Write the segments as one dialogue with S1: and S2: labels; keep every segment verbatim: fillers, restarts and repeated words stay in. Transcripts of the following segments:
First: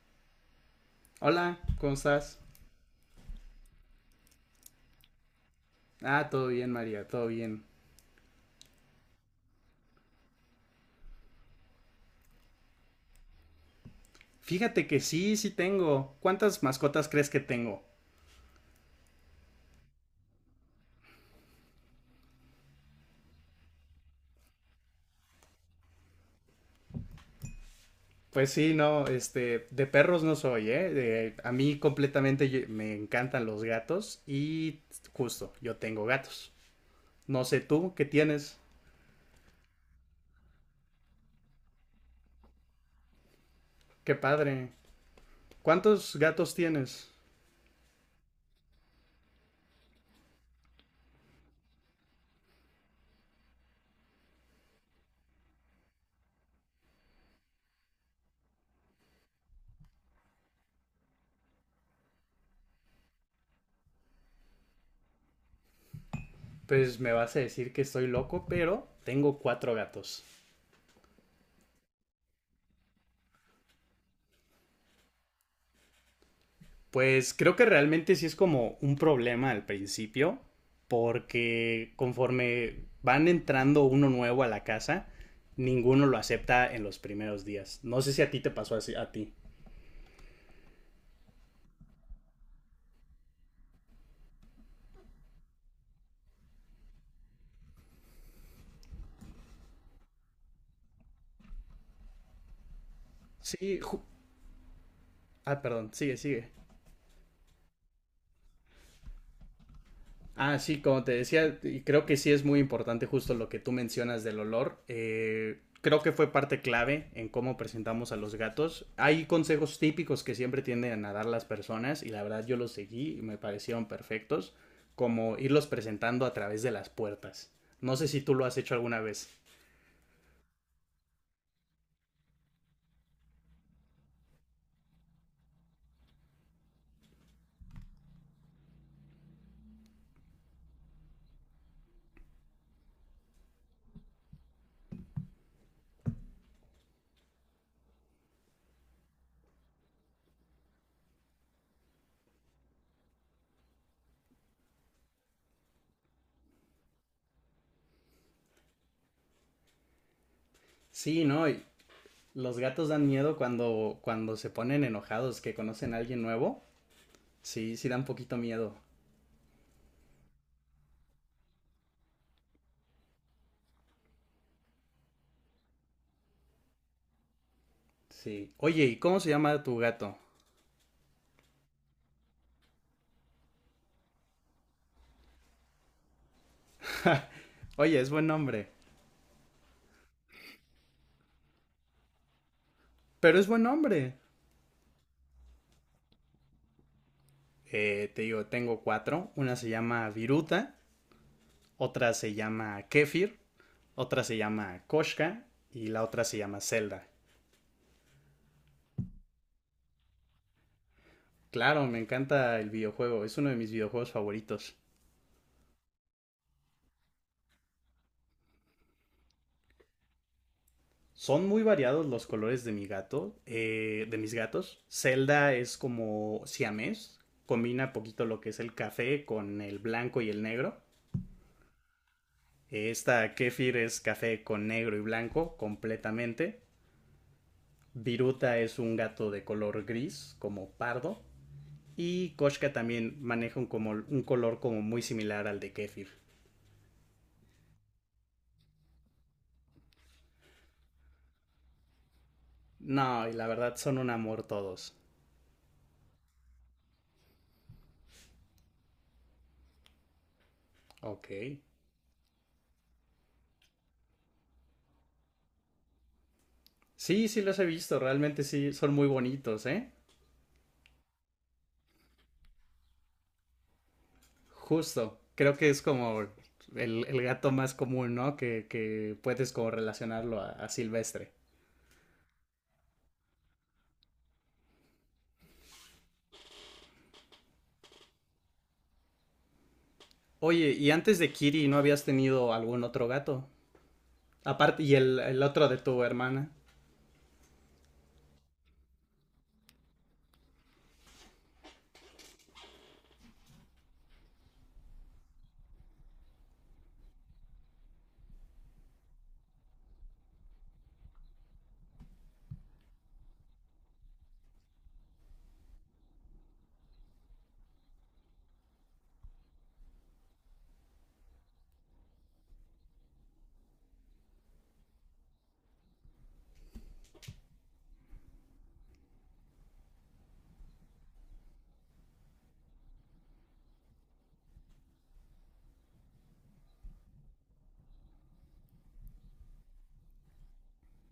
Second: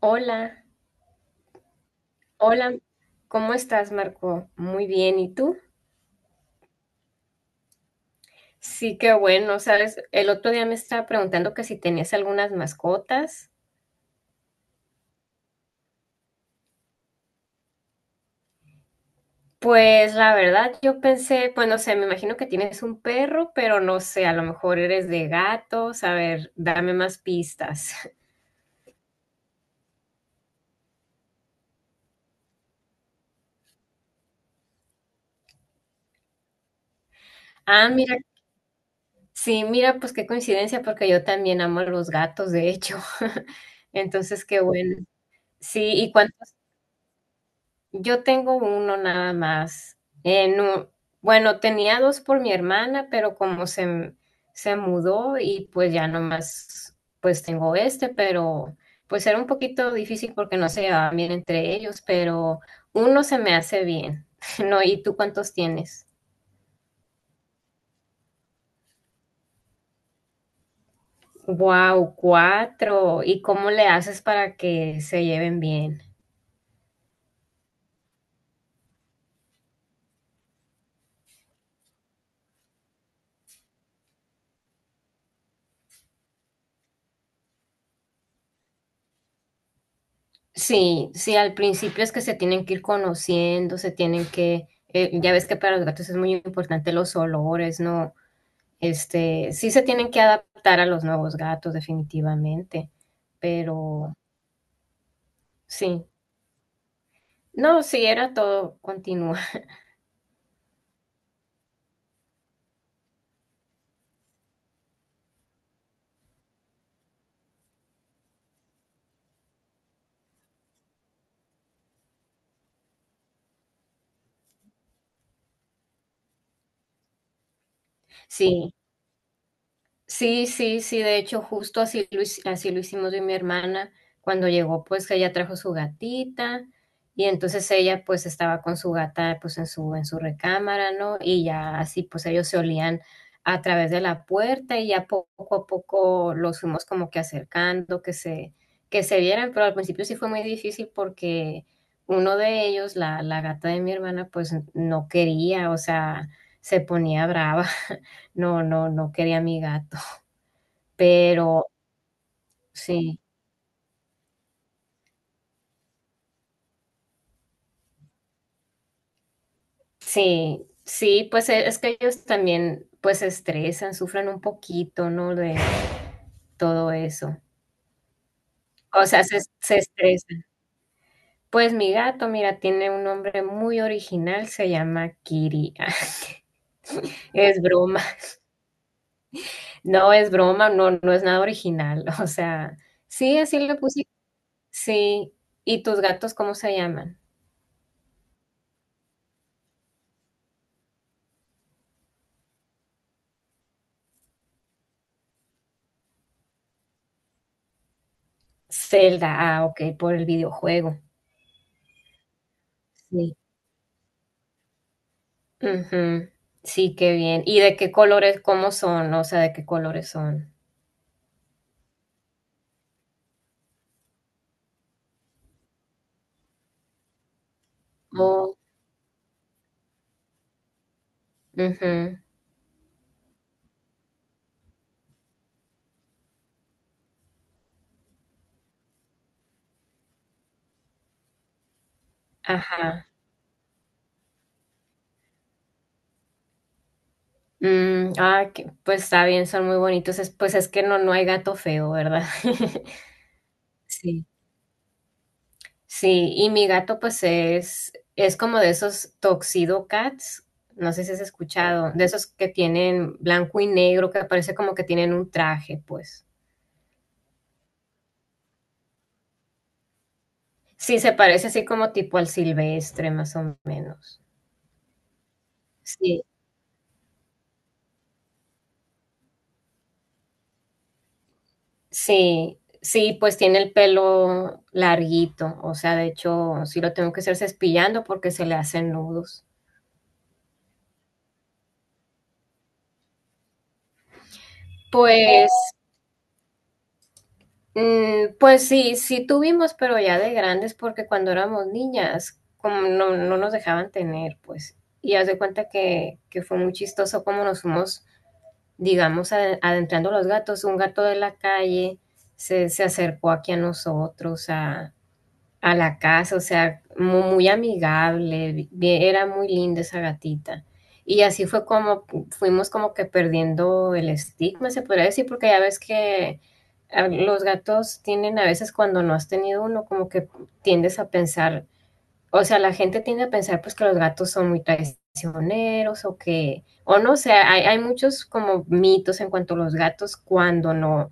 S1: Hola,
S2: Hola, ¿cómo estás?
S1: hola, ¿cómo estás, Marco? Muy bien, ¿y tú?
S2: Ah, todo bien, María, todo bien.
S1: Sí, qué bueno, sabes, el otro día me estaba preguntando que si tenías algunas mascotas.
S2: Fíjate que sí, sí tengo. ¿Cuántas mascotas crees que tengo?
S1: Pues la verdad, yo pensé, pues no sé, me imagino que tienes un perro, pero no sé, a lo mejor eres de gatos, a ver, dame más pistas.
S2: Pues sí, no, este, de perros no soy, ¿eh? De- a mí completamente yo- me encantan los gatos y justo, yo tengo gatos. No sé
S1: Ah,
S2: tú, ¿qué
S1: mira,
S2: tienes?
S1: sí, mira, pues qué coincidencia, porque yo también amo a los gatos, de hecho.
S2: Qué
S1: Entonces, qué
S2: padre.
S1: bueno. Sí, ¿y
S2: ¿Cuántos
S1: cuánto?
S2: gatos tienes?
S1: Yo tengo uno nada más. Eh, no, bueno, tenía dos por mi hermana, pero como se, m- se mudó y pues ya nomás, pues tengo este, pero pues era un poquito difícil porque no se llevaban bien entre ellos, pero uno se me hace bien. No, ¿y tú cuántos tienes?
S2: Pues me vas a decir que estoy loco, pero tengo cuatro gatos.
S1: Wow, cuatro. ¿Y cómo le haces para que se lleven bien?
S2: Pues creo que realmente sí es como un problema al principio, porque conforme van entrando uno nuevo a la casa, ninguno lo acepta en los primeros días. No sé si a ti te pasó así, a ti.
S1: Sí, sí, al principio es que se tienen que ir conociendo, se tienen que, eh, ya ves que para los gatos es muy importante los olores, ¿no? Este, sí se tienen que adaptar a los nuevos gatos, definitivamente,
S2: Sí, ju-
S1: pero
S2: ah, perdón,
S1: sí,
S2: sigue, sigue.
S1: no, sí, era todo, continúa.
S2: Ah, sí, como te decía, y creo que sí es muy importante justo lo que tú mencionas del olor. Eh, creo que fue parte clave en cómo presentamos a los gatos. Hay consejos típicos que siempre tienden a dar las personas y la verdad yo los seguí y me parecieron perfectos, como irlos presentando a través de las puertas. No sé si tú lo has
S1: Sí.
S2: hecho alguna vez.
S1: Sí, sí, sí, de hecho, justo así lo, hic- así lo hicimos yo y mi hermana. Cuando llegó, pues que ella trajo su gatita y entonces ella pues estaba con su gata pues en su, en su recámara, ¿no? Y ya así pues ellos se olían a través de la puerta y ya po- poco a poco los fuimos como que acercando, que se, que se vieran, pero al principio sí fue muy difícil porque uno de ellos, la, la gata de mi hermana, pues no quería, o sea, se ponía brava. No, no, no quería a mi gata.
S2: Sí, ¿no? Y
S1: Pero
S2: los gatos dan
S1: sí,
S2: miedo cuando, cuando se ponen enojados, que conocen a alguien nuevo. Sí, sí dan poquito miedo.
S1: sí, sí, pues e- es que ellos también pues se estresan, sufren un poquito, ¿no? De todo eso.
S2: Sí. Oye, ¿y
S1: O
S2: cómo
S1: sea,
S2: se
S1: se,
S2: llama tu
S1: se
S2: gato?
S1: estresan. Pues mi gato, mira, tiene un nombre muy original, se llama Kiri. Es
S2: Oye,
S1: broma,
S2: es buen nombre.
S1: no es broma, no, no es nada original. O sea,
S2: Pero
S1: sí,
S2: es
S1: así
S2: buen
S1: le puse,
S2: hombre.
S1: sí. ¿Y tus gatos cómo se llaman?
S2: Eh, te digo, tengo cuatro. Una se llama Viruta, otra se llama Kefir, otra se llama Koshka y la otra se llama Zelda.
S1: Zelda, ah, ok, por el videojuego.
S2: Claro, me encanta el videojuego,
S1: Sí.
S2: es uno de mis videojuegos favoritos.
S1: Ujú. Sí, qué bien. ¿Y de qué colores, cómo son? O sea, ¿de qué colores son?
S2: Son muy variados los colores de mi gato, eh, de mis gatos. Zelda es como siamés, combina poquito lo que
S1: Oh,
S2: es el café con el blanco y el negro.
S1: ujú,
S2: Esta Kefir es café con negro y blanco completamente. Viruta es un gato de color gris, como pardo. Y Koshka
S1: ajá.
S2: también maneja un, como, un color como muy similar al de Kefir.
S1: Mm, ah, que pues está bien, son muy bonitos. Es, pues es que no, no hay gato feo, ¿verdad?
S2: No, y la verdad son un
S1: Sí.
S2: amor todos.
S1: Sí, y mi gato pues es, es como de esos Tuxedo Cats, no sé si has
S2: Ok.
S1: escuchado, de esos que tienen blanco y negro, que parece como que tienen un traje, pues.
S2: Sí, sí los he visto, realmente sí, son muy bonitos, ¿eh?
S1: Sí, se parece así como tipo al silvestre, más o menos.
S2: Justo. Creo que es como
S1: Sí.
S2: el, el gato más común, ¿no? Que, que puedes como relacionarlo a, a Silvestre.
S1: Sí, sí, pues tiene el pelo larguito, o sea, de hecho, sí lo tengo que hacer cepillando porque se le hacen nudos.
S2: Oye, ¿y antes de Kiri no habías tenido algún otro gato? Aparte, y el, el
S1: Pues,
S2: otro de tu hermana.
S1: mm, pues sí, sí tuvimos, pero ya de grandes, porque cuando éramos niñas, como no, no nos dejaban tener, pues, y haz de cuenta que, que fue muy chistoso como nos fuimos, digamos, ade- adentrando los gatos. Un gato de la calle se, se acercó aquí a nosotros a, a la casa, o sea, mu- muy, amigable, bien- era muy linda esa gatita. Y así fue como pu- fuimos como que perdiendo el estigma, se podría decir, porque ya ves que a- los gatos tienen a veces cuando no has tenido uno, como que tiendes a pensar, o sea, la gente tiende a pensar pues que los gatos son muy traicioneros o que, o no, o sea, hay, hay muchos como mitos en cuanto a los gatos cuando no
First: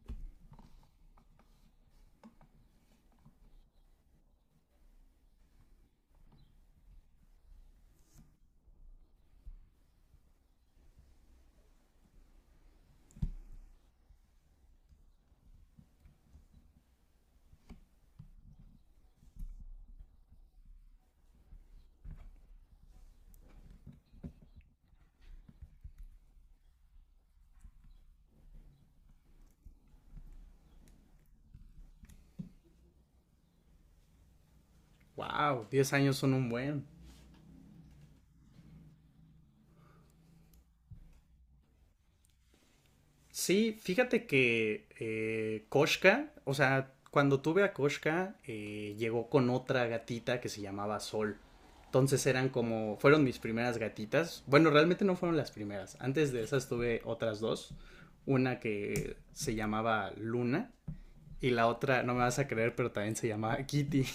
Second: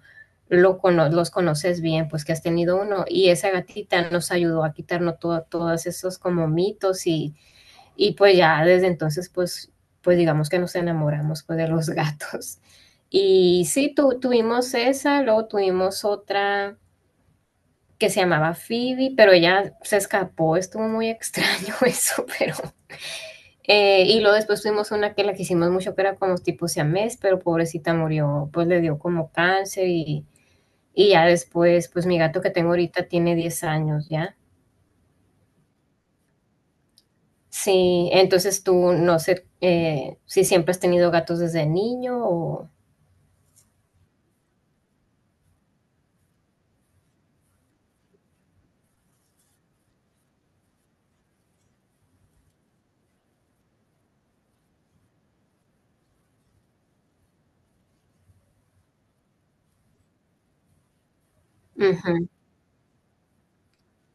S1: lo cono- los conoces bien, pues que has tenido uno y esa gatita nos ayudó a quitarnos todo, todos esos como mitos y, y pues ya desde entonces pues, pues digamos que nos enamoramos pues de los gatos. Y sí, tu- tuvimos esa, luego tuvimos otra que se llamaba Phoebe, pero ella se escapó, estuvo muy extraño eso, pero... Eh, y luego después tuvimos una que la quisimos mucho, que era como tipo siamés, pero pobrecita murió, pues le dio como cáncer y, y ya después, pues mi gato que tengo ahorita tiene diez años ya.
S2: Wow, diez años son un buen.
S1: Sí, entonces tú no sé eh, si siempre has tenido gatos desde niño o...
S2: Sí, fíjate que eh, Koshka, o sea, cuando tuve a Koshka, eh, llegó con otra gatita que se llamaba Sol. Entonces eran como, fueron mis primeras gatitas. Bueno, realmente no fueron las primeras. Antes de esas tuve otras dos. Una que se llamaba Luna y la otra, no me
S1: Ujú.
S2: vas a creer, pero también se llamaba Kitty.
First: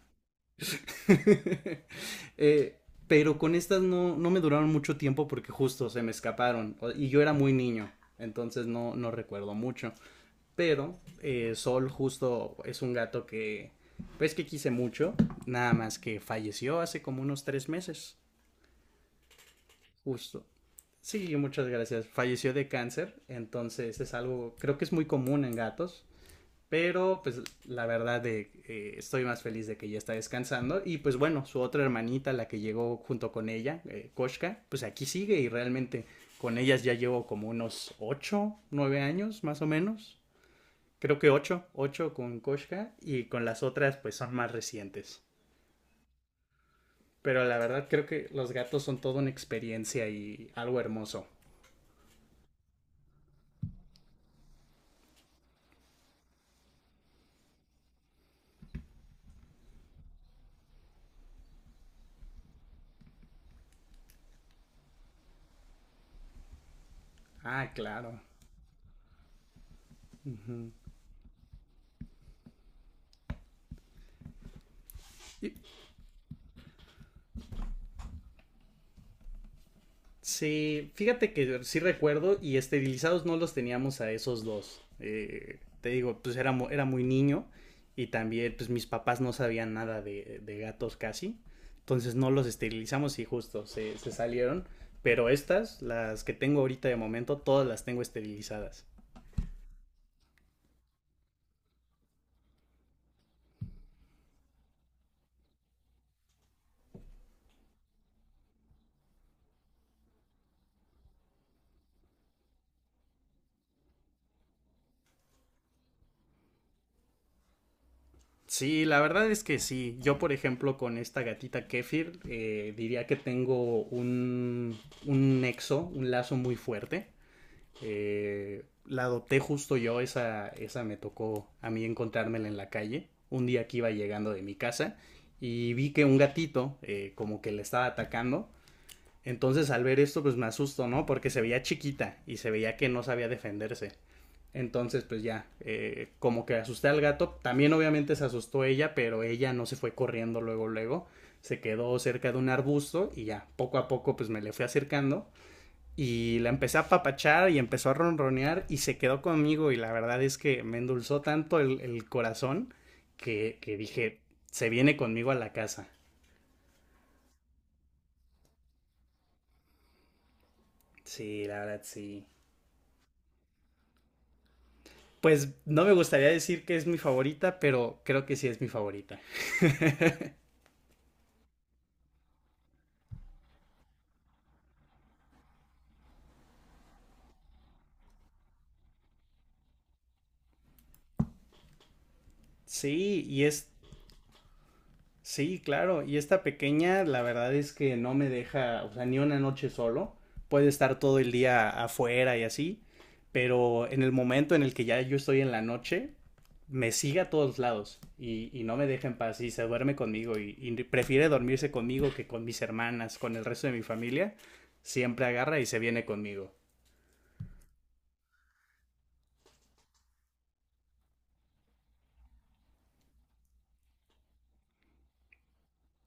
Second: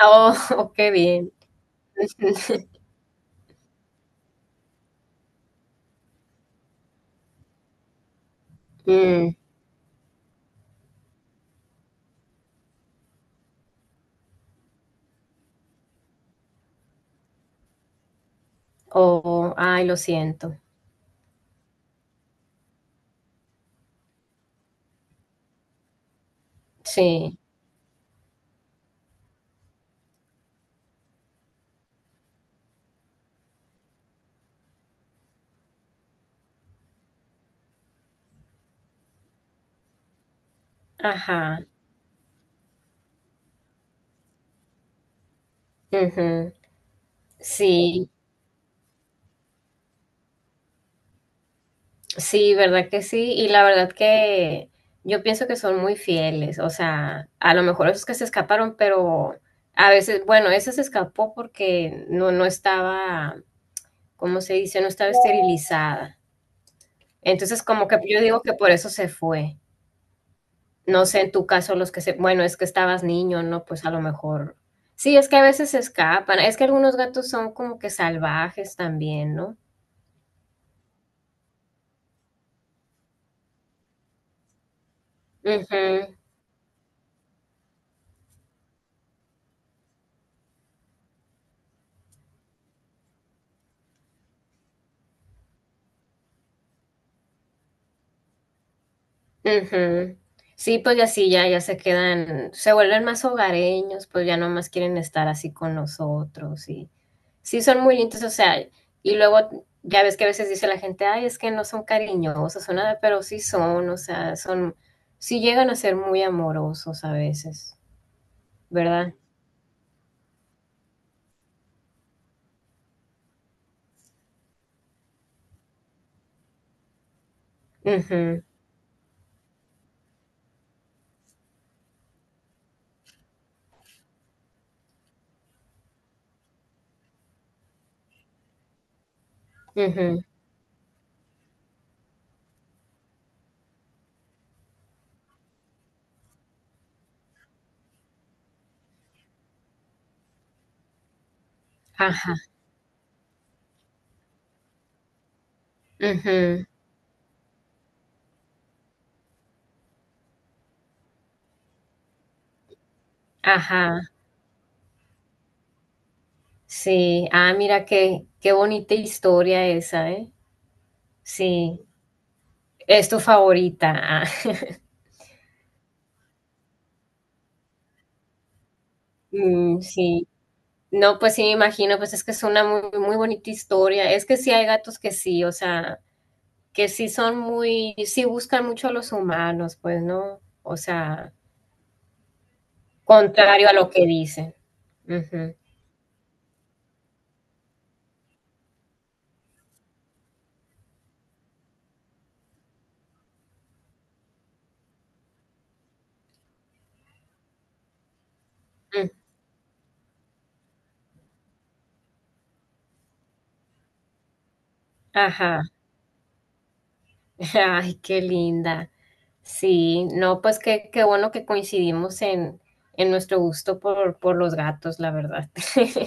S1: Oh, oh, qué bien.
S2: Eh, pero con estas no, no me duraron mucho tiempo porque justo se me escaparon o- y yo era muy niño, entonces no, no
S1: Mm,
S2: recuerdo mucho. Pero eh, Sol justo es un gato que, pues que quise mucho, nada más que falleció hace como unos tres meses,
S1: oh, ay, lo
S2: justo.
S1: siento.
S2: Sí, muchas gracias. Falleció de cáncer, entonces es algo, creo que es muy común en gatos, pero
S1: Sí,
S2: pues la verdad de, eh, estoy más feliz de que ya está descansando y pues bueno, su otra hermanita, la que llegó junto con ella, eh, Koshka, pues aquí sigue y realmente con ellas ya llevo como unos ocho, nueve años más o menos creo que
S1: ajá.
S2: ocho, ocho con Koshka y con las otras pues son más recientes.
S1: Ujú.
S2: Pero la verdad creo
S1: Sí.
S2: que los gatos son toda una experiencia y algo hermoso.
S1: Sí, verdad que sí. Y la verdad que yo pienso que son muy fieles. O sea, a lo mejor esos que se escaparon, pero a veces, bueno, ese se escapó porque no, no estaba, ¿cómo se dice? No estaba esterilizada. Entonces,
S2: Ah,
S1: como que
S2: claro.
S1: yo digo que por eso se fue. No sé, en tu caso, los que se, bueno, es que estabas niño, ¿no? Pues a lo mejor. Sí, es que a
S2: Y-
S1: veces se escapan. Es que algunos gatos son como que salvajes también, ¿no?
S2: Sí, fíjate que sí recuerdo y esterilizados no los teníamos a esos dos. Eh, te
S1: Ujú.
S2: digo, pues era, mu- era muy niño y también pues mis papás no sabían nada de, de gatos casi. Entonces no los esterilizamos y justo se, se salieron. Pero estas, las que tengo ahorita de momento, todas las tengo esterilizadas.
S1: Ujú. Sí, pues ya sí, ya, ya se quedan, se vuelven más hogareños, pues ya no más quieren estar así con nosotros y sí son muy lindos, o sea, y luego ya ves que a veces dice la gente, ay, es que no son cariñosos o nada, pero sí son, o sea, son, sí llegan a ser muy amorosos a veces,
S2: Sí, la
S1: ¿verdad?
S2: verdad es que sí. Yo, por ejemplo, con esta gatita Kefir, eh, diría que tengo un, un nexo, un lazo muy fuerte.
S1: Ujú,
S2: Eh, la adopté justo yo, esa, esa me tocó a mí encontrármela en la calle, un día que iba llegando de mi casa y vi que un gatito eh, como que le estaba atacando, entonces al ver esto
S1: ujú,
S2: pues me asusto, ¿no? Porque se veía chiquita y se veía que no sabía defenderse. Entonces pues ya, eh, como que asusté al gato, también obviamente se asustó ella, pero ella no se fue corriendo luego, luego, se quedó cerca
S1: Ajá,
S2: de un arbusto y ya, poco a poco pues me le fui acercando y la
S1: ujú,
S2: empecé a papachar y empezó a ronronear y se quedó conmigo y la verdad es que me endulzó tanto el, el corazón que, que
S1: ajá,
S2: dije, se viene conmigo a la casa.
S1: sí, ah, mira qué, qué bonita historia esa, ¿eh?
S2: Sí, la verdad
S1: Sí,
S2: sí.
S1: es tu favorita. Ah.
S2: Pues no me gustaría decir que es mi favorita, pero creo que sí es mi favorita.
S1: Mm, sí, no, pues sí, me imagino, pues es que es una muy, muy bonita historia. Es que sí hay gatos que sí, o sea, que sí son muy, sí buscan mucho a los humanos, pues, ¿no? O sea,
S2: Sí, y es,
S1: contrario a lo que dicen. Ujú,
S2: sí, claro, y esta pequeña, la verdad es que no me deja, o sea, ni una noche solo. Puede estar todo el día afuera y así, pero en el momento en el que ya yo estoy en la noche, me sigue a todos lados y, y no me deja
S1: mm,
S2: en paz y se duerme conmigo y, y prefiere dormirse conmigo que con mis hermanas, con el resto de mi familia. Siempre agarra
S1: Ajá,
S2: y se viene conmigo.
S1: ay, qué linda. Sí, no, pues qué, qué bueno que coincidimos en, en nuestro gusto por, por los gatos, la verdad.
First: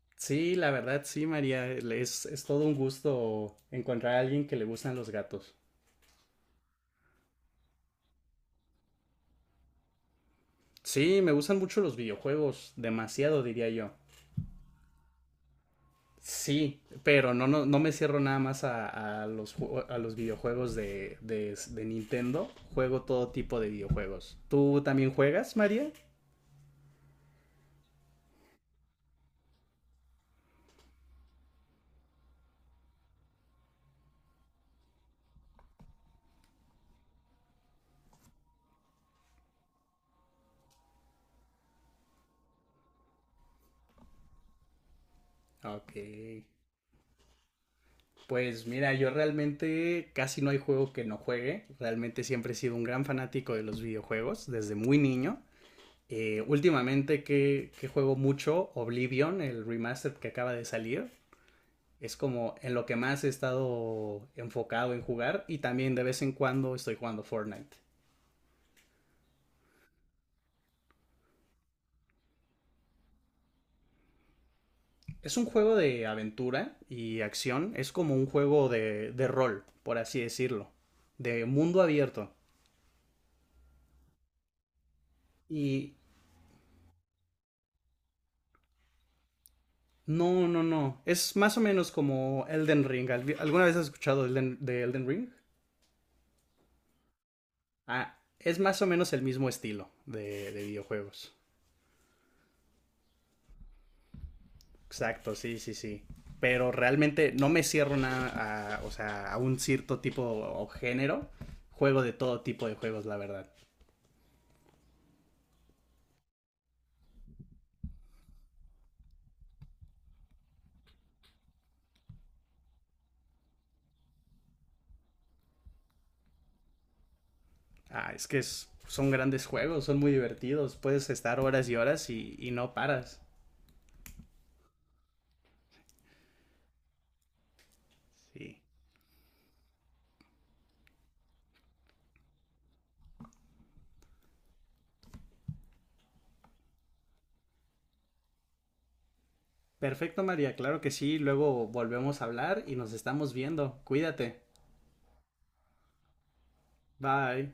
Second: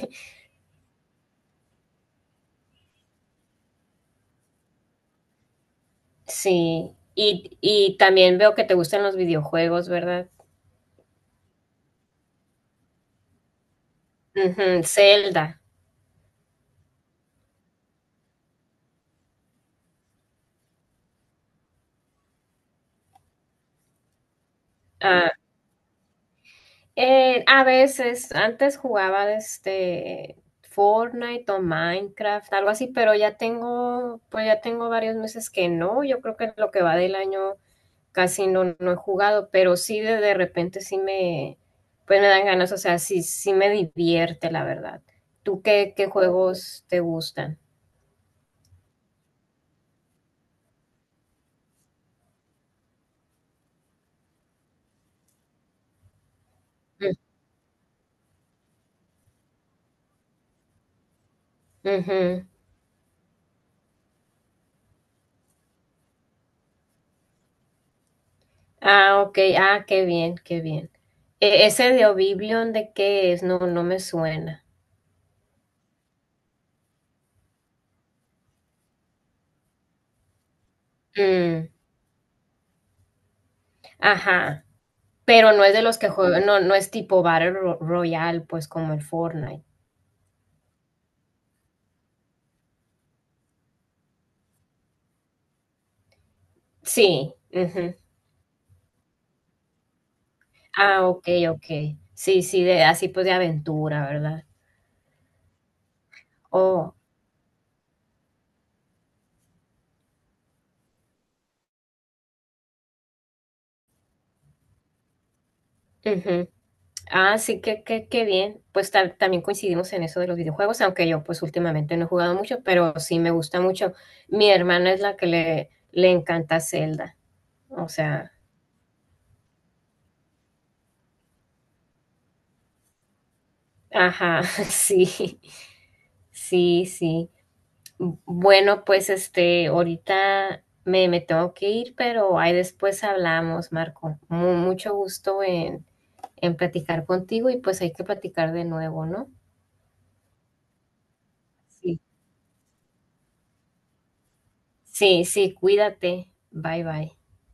S2: Sí, la verdad, sí, María. Es, es todo un gusto encontrar a alguien que le gustan los gatos.
S1: Sí, y, y también veo que te gustan los videojuegos, ¿verdad?
S2: Sí, me gustan mucho los videojuegos, demasiado diría yo.
S1: Ujú, Zelda.
S2: Sí, pero no, no, no me cierro nada más a, a los, ju- a los videojuegos de, de, de Nintendo. Juego todo tipo de videojuegos. ¿Tú también
S1: Ah,
S2: juegas, María?
S1: eh, a veces, antes jugaba este Fortnite o Minecraft, algo así, pero ya tengo, pues ya tengo varios meses que no. Yo creo que lo que va del año casi no, no he jugado, pero sí de, de repente sí me, pues me dan ganas, o sea, sí, sí me divierte, la verdad. ¿Tú
S2: Ok.
S1: qué, qué juegos te gustan?
S2: Pues mira, yo realmente casi no hay juego que no juegue. Realmente siempre he sido un gran fanático de los videojuegos desde muy niño. Eh,
S1: Mm,
S2: últimamente que, que, juego mucho Oblivion, el remaster que acaba de salir. Es
S1: ujú.
S2: como en lo que más he estado enfocado en jugar y también de vez en cuando estoy jugando Fortnite.
S1: Ah, ok, ah, qué bien, qué bien. E- ese de Oblivion, ¿de qué es? No, no me suena.
S2: Es un juego de aventura y acción, es como un juego de, de rol, por así decirlo, de
S1: Mm.
S2: mundo abierto.
S1: Ajá, pero no es de
S2: Y
S1: los que juegan, no, no es tipo Battle Ro- Royale, pues como el Fortnite.
S2: no, no, no, es más o menos como Elden Ring. ¿Alguna vez has escuchado de Elden Ring?
S1: Sí, ujú.
S2: Ah, es más o menos el mismo estilo de, de
S1: Ah, ok,
S2: videojuegos.
S1: ok. Sí, sí, de, así pues de aventura, ¿verdad?
S2: Exacto, sí, sí, sí. Pero
S1: Oh,
S2: realmente no me cierro nada a, o sea, a un cierto tipo o género. Juego de todo tipo de juegos, la verdad.
S1: ujú. Ah, sí, que, que, qué bien. Pues ta- también coincidimos en eso de los videojuegos, aunque yo pues últimamente no he jugado mucho, pero sí me gusta mucho. Mi hermana es la que le, le encanta Zelda. O
S2: Ah, es
S1: sea,
S2: que es- son grandes juegos, son muy divertidos. Puedes estar horas y horas y, y no paras.
S1: ajá, sí, sí, sí.
S2: Sí.
S1: Bueno, pues este, ahorita me, me tengo que ir, pero ahí después hablamos, Marco. Mu- mucho gusto en, en platicar contigo y pues hay que platicar de nuevo, ¿no?
S2: Perfecto, María, claro que sí. Luego
S1: Sí.
S2: volvemos a hablar y nos estamos viendo. Cuídate.
S1: Sí, sí, cuídate. Bye, bye.
S2: Bye.